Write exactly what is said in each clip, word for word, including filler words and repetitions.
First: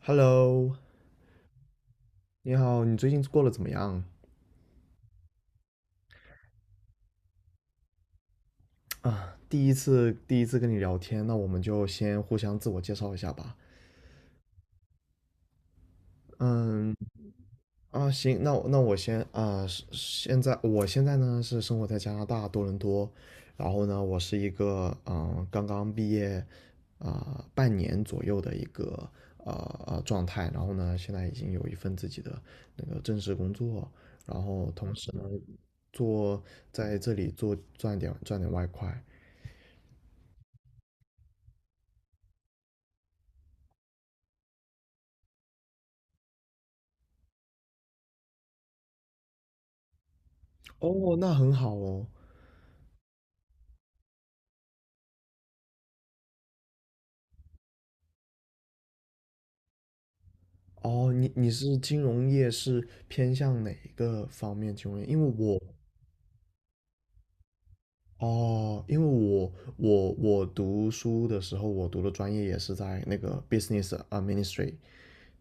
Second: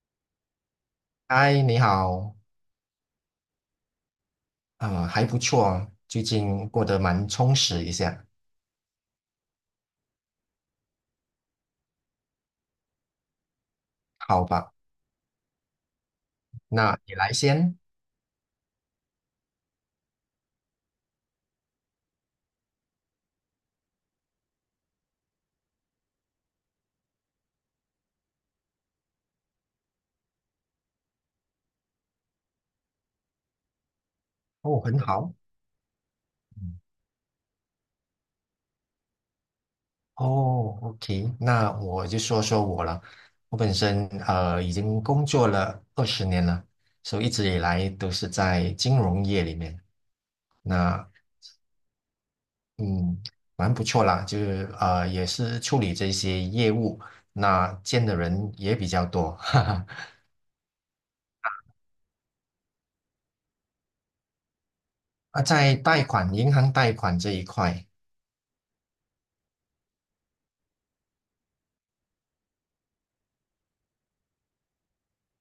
Hello，嗨，你好。你好，你最近过得怎么样呃，还不错，最近过得蛮充实一下。啊？第一次第一次跟你聊天，那我们就先互相自我介绍一下吧。好吧？嗯，那你来先。啊，行，那我那我先啊，是现在我现在呢是生活在加拿大多伦多，然后呢，我是一个嗯、呃刚刚毕业啊、呃半年左右的一个呃呃状态，然后呢，现在已经有一份自己的那个正式工作，然后哦，同很时呢好。做嗯。在这里做赚点赚点外快，哦，OK，那我就说说我了。我本身呃已经工作了二十年了，所以一直以来都是在金融业里面。那哦，那很好哦。嗯，蛮不错啦，就是呃也是处理这些业务，那见的人也比较多，哈哈。哦，你你是金融业是偏向哪一个方面金融业？因为啊，我在贷款银行贷款这一块。哦，因为我我我读书的时候，我读的专业也是在那个 business a m i n i s t r y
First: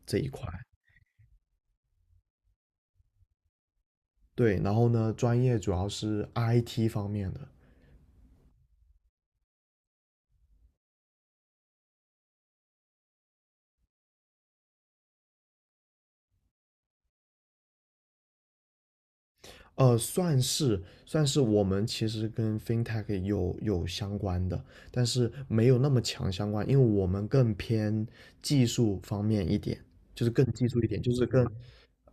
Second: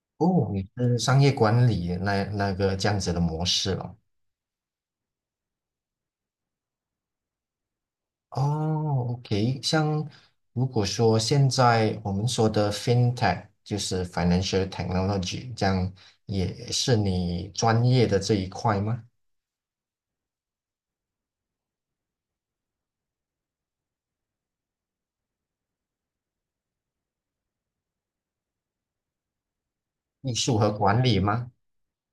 这一块。哦，你是商业管理那那个这样子的模式了。对，然后呢，专业主要是 I T 方面的，哦，OK，像如果说现在我们说的 FinTech 就是 Financial Technology，这样也是你专业的这一块吗？呃，算是算是我们其实跟 fintech 有有相关的，但是没有那么强相关，因为我们更偏技术方面一点，就是艺更术技和术一点，管就理是更吗？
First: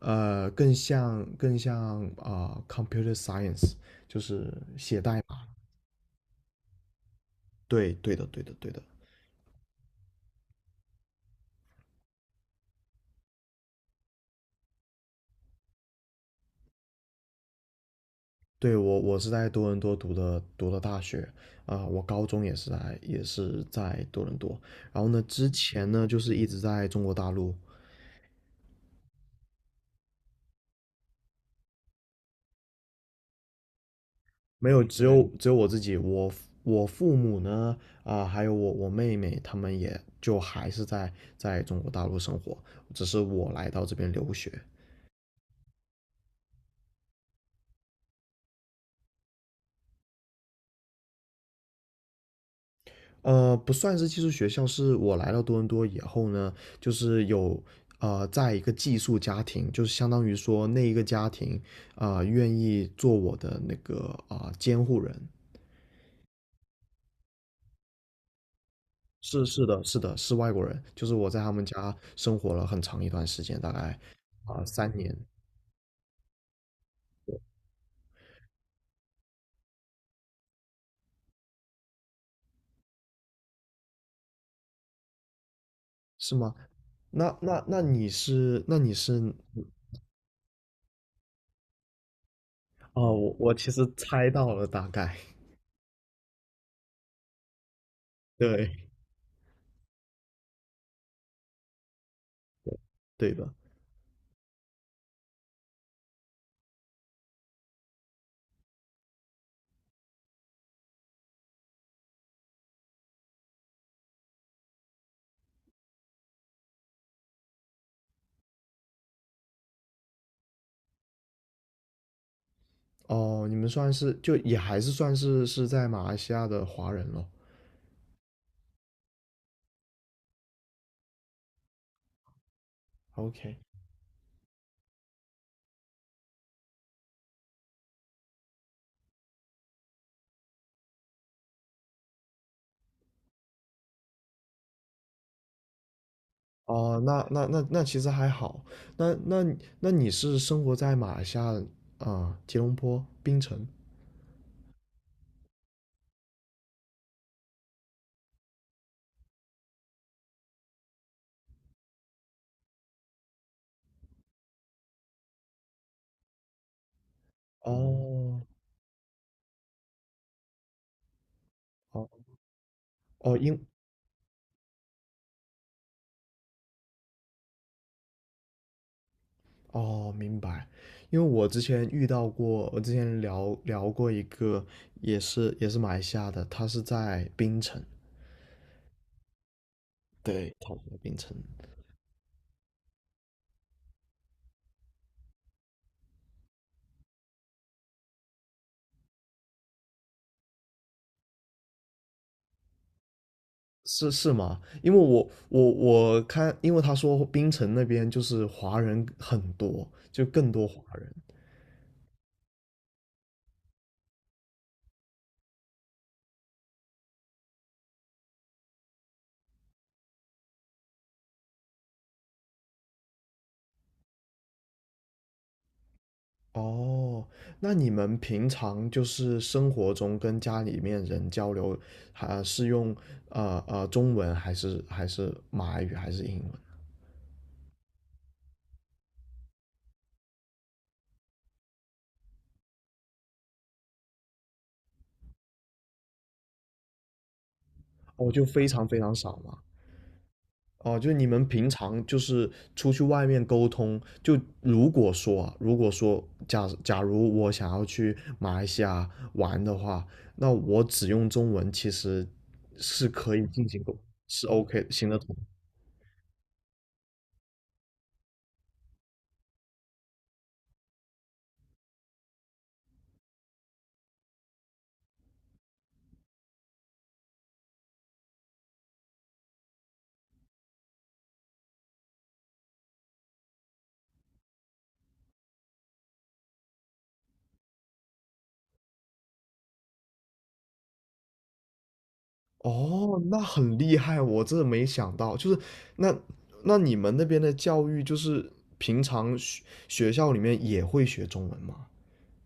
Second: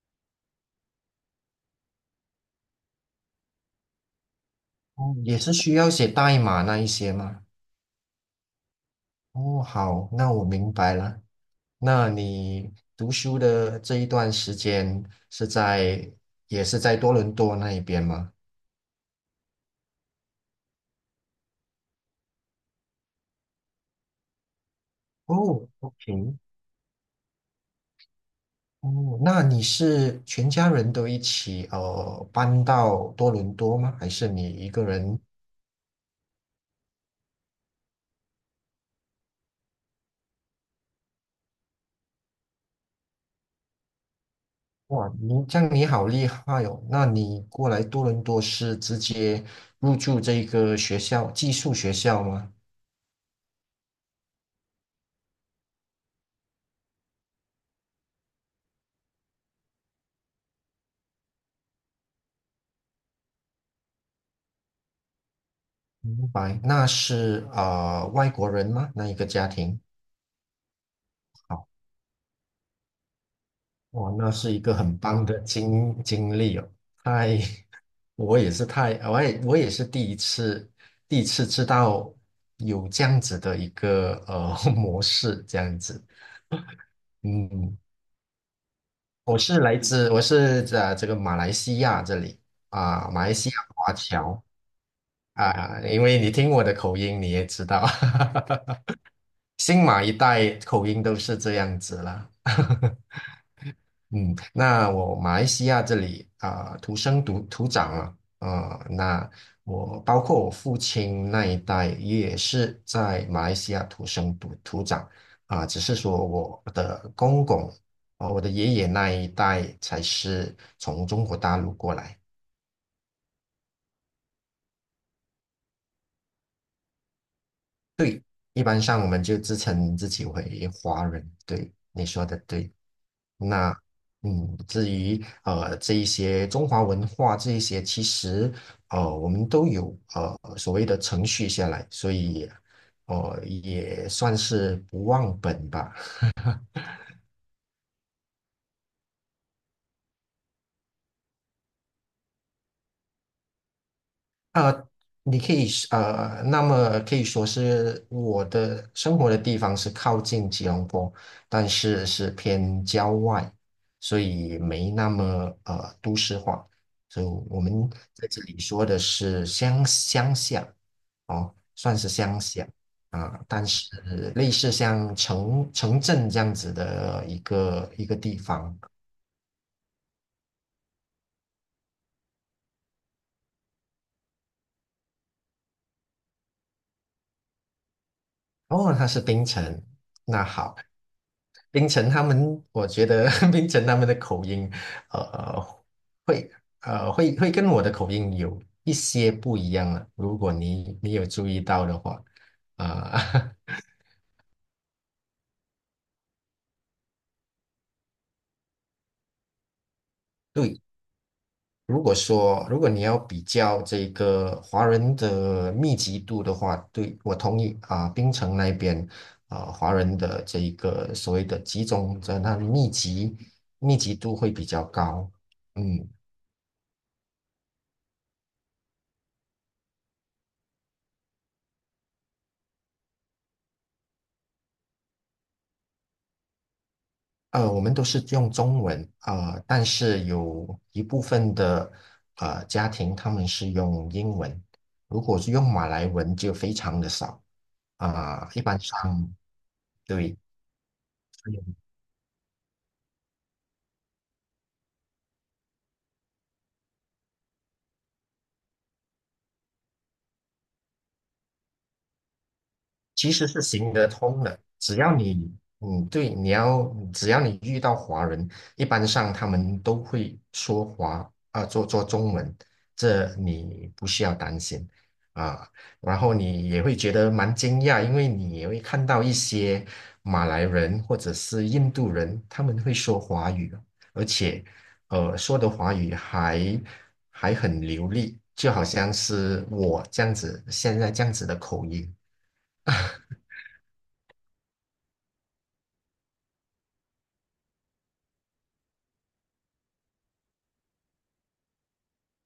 呃更像更像啊、呃 computer science，就是哦，也是需要写代码那一些吗？对对的对的对的。哦，好，那我明白了。那你读书的这一段时间是在，也是在多伦多那一边吗？对，我我是在多伦多读的读的大学啊、我高中也是在也是在多伦多，然后呢，之哦前呢就是，OK。一直在中国大陆，哦，那你是全家人都一起呃搬到多伦多吗？还是你没一有个只人？有只有我自己，我我父母呢啊、还有我我妹妹，他们也就还是在在中国大陆生活，只是我来到这边留学，哇，你这样你好厉害哦！那你过来多伦多是直接入住这个学校寄宿学校吗？呃，不算是寄宿学校，是我来到多伦多以后呢，就是有呃，在一个寄宿家庭，就是相当于说那一个家庭啊、呃愿意做我的那个啊、呃监护人。明白，那是呃外国人吗？那一个是家是庭？的，是的，是外国人，就是我在他们家生活了很长一段时间，大概哇，那是啊、一呃个三很年，棒的经经历哦！太，我也是太，我也我也是第一次，第一次知道有这样子的一个呃 模式，这样子。是吗？那那嗯，那你是那你是我是来自，我是在这个马来西亚这里啊，哦，马来我西我亚其实华猜侨到了大概，啊，因为你听我的口音，你也知道。对 新马一代口音都是这样子啦。对的，嗯，那我马来西亚这里啊、土生土土长啊，啊、呃那我包括我父亲那一代也是在马来西亚土生土土长啊、只是说我的公公。哦，我的爷爷那一代才是从中国大陆过来。哦，你们算是就也还是算是是在马来西亚的华人咯。一般上我们就自称自己为华人，对，你说的对。OK，那嗯，至于呃这一些中华文化这一些，其实呃我们都有呃所谓的程序下来，所以呃也算是不忘本吧。哦，那那那那其实还好。那那你那你是生活在马来西亚啊、吉隆坡槟城？你可以是呃，那么可以说是我的生活的地方是靠近吉隆坡，但是是偏郊外，所以没那么呃都市化。所以我们在哦这里说的是乡乡下，哦，算哦是乡下哦，啊，因但是类似像城城镇这样子的一个一个地方。哦，明白，因为我之前遇到过，我之前聊聊过一个也是也是马来西亚的，他是在槟城，哦，他是冰城，那对，他好。是在槟城。冰城他们，我觉得 冰城他们的口音，呃，呃会呃会会跟我的口音有一些不一样了。如果你你有注意到的话，啊、是是吗？因为我我我看，因为他说槟城那边就是华人很多，就更 多对，华人。如果说如果你要比较这个华人的密集度的话，对，我同意啊、冰城那边啊、华人的这一个所谓的集中在那密集，密集度会比较高，嗯。哦，那你们平常就是生活中跟家里面人交流，还是用呃呃中文还是还是马来语还是英文？呃，我们都是用中文，呃，但是有一部分的呃家庭他们是用英文，如果是用马来文就非常的少哦，就啊，一非般常非常上少嘛。对，哦，就是你们平常就是出去外面沟通，就如果说啊，如果说假假如我想要去马来西亚玩的话，那我只用中文其实是其可以实是进行行沟，得通是 的，OK 只行要得通。你，嗯，对，你要，只要你遇到华人，一般上他们都会说华，啊、做做中文，这你不需要担心啊。然后你也会觉得蛮惊讶，因为你也会看到一些马来人或者是印度人，他们会说华语，而且，呃，说的华语还还很流利，就好像是我这样子，现在这样子的口音。哦，那很厉害，我真的没想到，就是那那你们那边的教育就是平常学学校里面也会学中文吗？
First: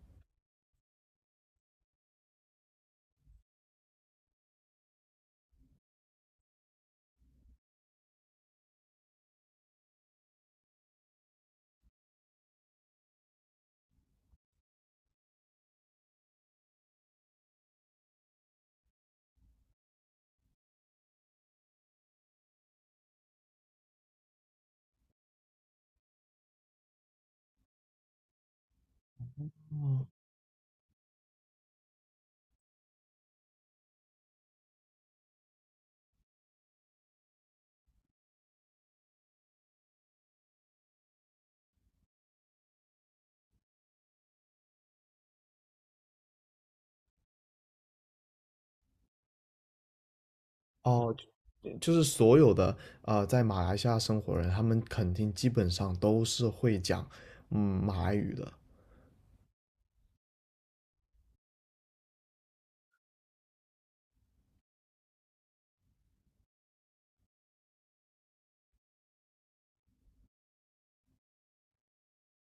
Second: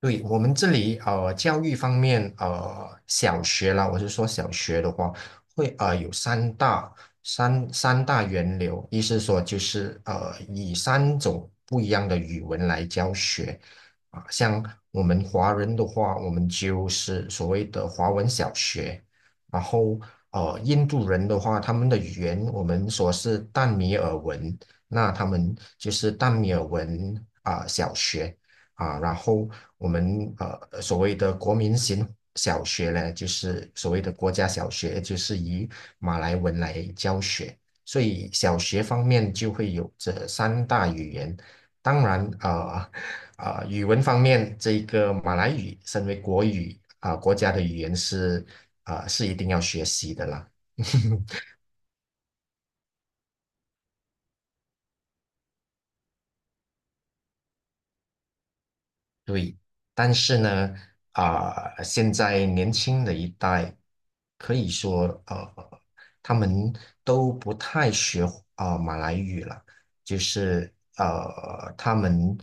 对，我们这里呃，教育方面呃，小学啦，我是说小学的话，会呃有三大三三大源流，意思说就是呃以三种不一样的语文来教学啊，像我们华人的话，我们就是所谓的华文小学。然后呃印度人的话，他们的语言我们说是淡米尔文，那他们就是淡米尔文啊、小学。啊，然后我们呃所谓的国民型小学呢，就是所谓的国家小学，就是以马来文来教学，所以小学方面就会有这三大语言。当然，啊、呃啊、呃语文方面，这个马来语身为国语啊、呃国家的语言是啊、呃是一定要学习的啦。哦，就就是所有的呃，在马来西亚生活人，他们肯定基本上都是会讲嗯马来语的，对，但是呢，啊、现在年轻的一代可以说，呃，他们都不太学啊、呃马来语了，就是呃，他们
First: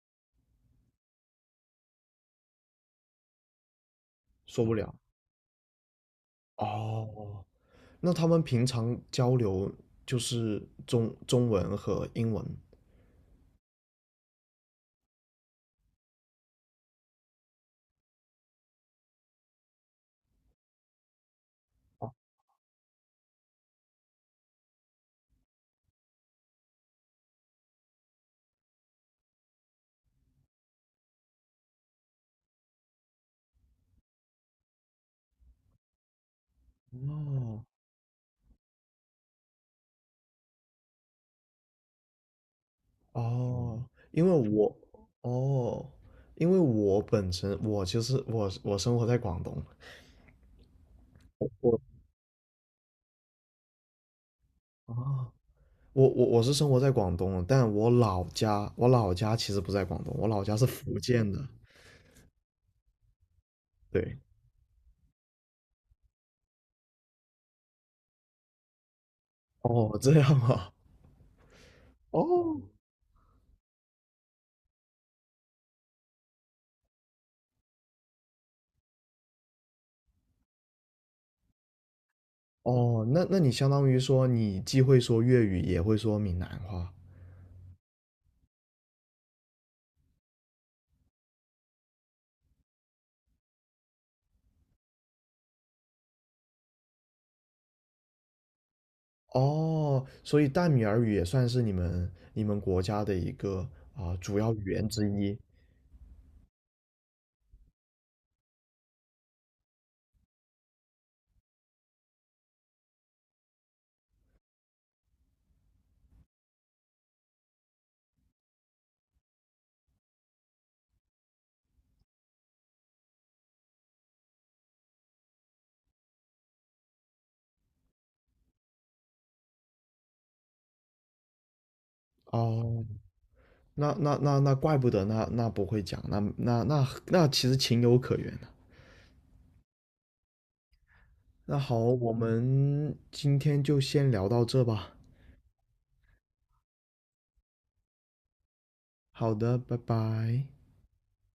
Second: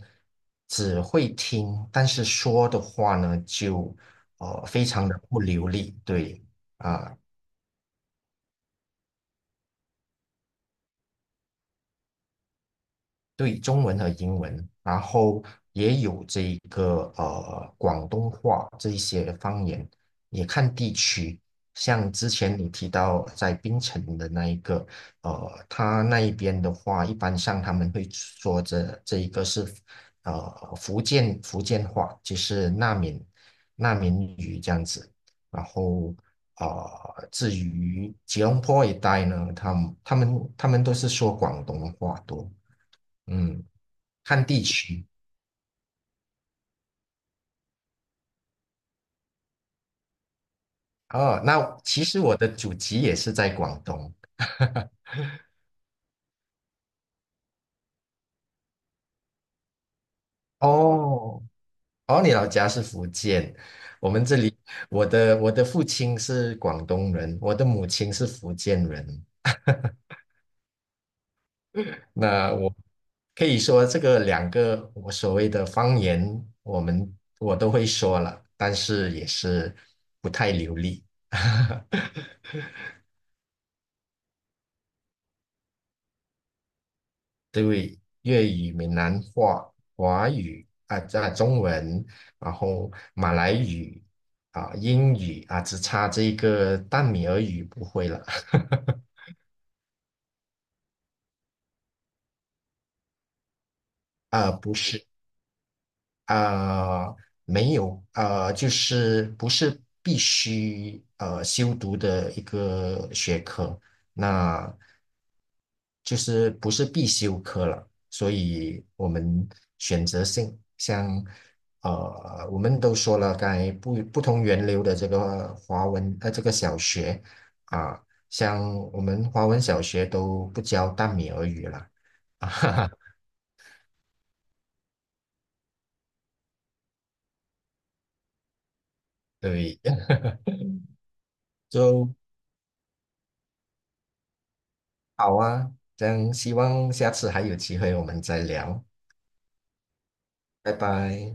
只会听，但是说的话呢，就说呃不非了。常的不流利，对啊、哦，那他们平常交流就是中中文和英文。对，中文和英文，然后也有这一个呃广东话这一些方言，也看地区。像之前你提到在槟城的那一个，呃，他那一边的话，一般上他们会说这这一个是呃福建福建话，就是那闽那闽语这样子。然后呃，至哦于吉隆坡一带呢，他们他们他们都是说广东话多，嗯。哦，因看为地我区哦，因为我本身我其实我我生活在广东，哦。那我其实我的祖籍也是在广东。啊，我我我是生活在广东的但我老家我老家其实不在广东，我老家是福建的。哦，哦，你老家是福建，我对，们这里，我的我的父亲是广东人，我的母亲是福建人。哦，这样啊，那哦我可以说这个两个我所谓的方言，我们我都会说了，但是也是不太流利。哦，那那你相当于说你既会说粤语，也会说闽南话对于粤语、闽南话、华语啊啊中文，然后马来语啊英语啊，只差这个淡米尔语不会了哦，所以淡米尔语也算是你们你们国家的一个啊、主啊，要语不言是之一啊、没有啊、就是不是必须呃修读的一个学科，那就是不是必修科了，所以我们选择性像呃我们都说了，刚才不不同源流的这个华文呃这个小学啊、像我们华文小学都不教淡米尔语了 啊哈哦。哈，那那那那怪不得那那不会讲，那那那那其实情有可原的。对，那好，我就们今天就先聊到这吧。好啊，这样希望下次还有机会我们再聊。好的，拜拜。拜拜。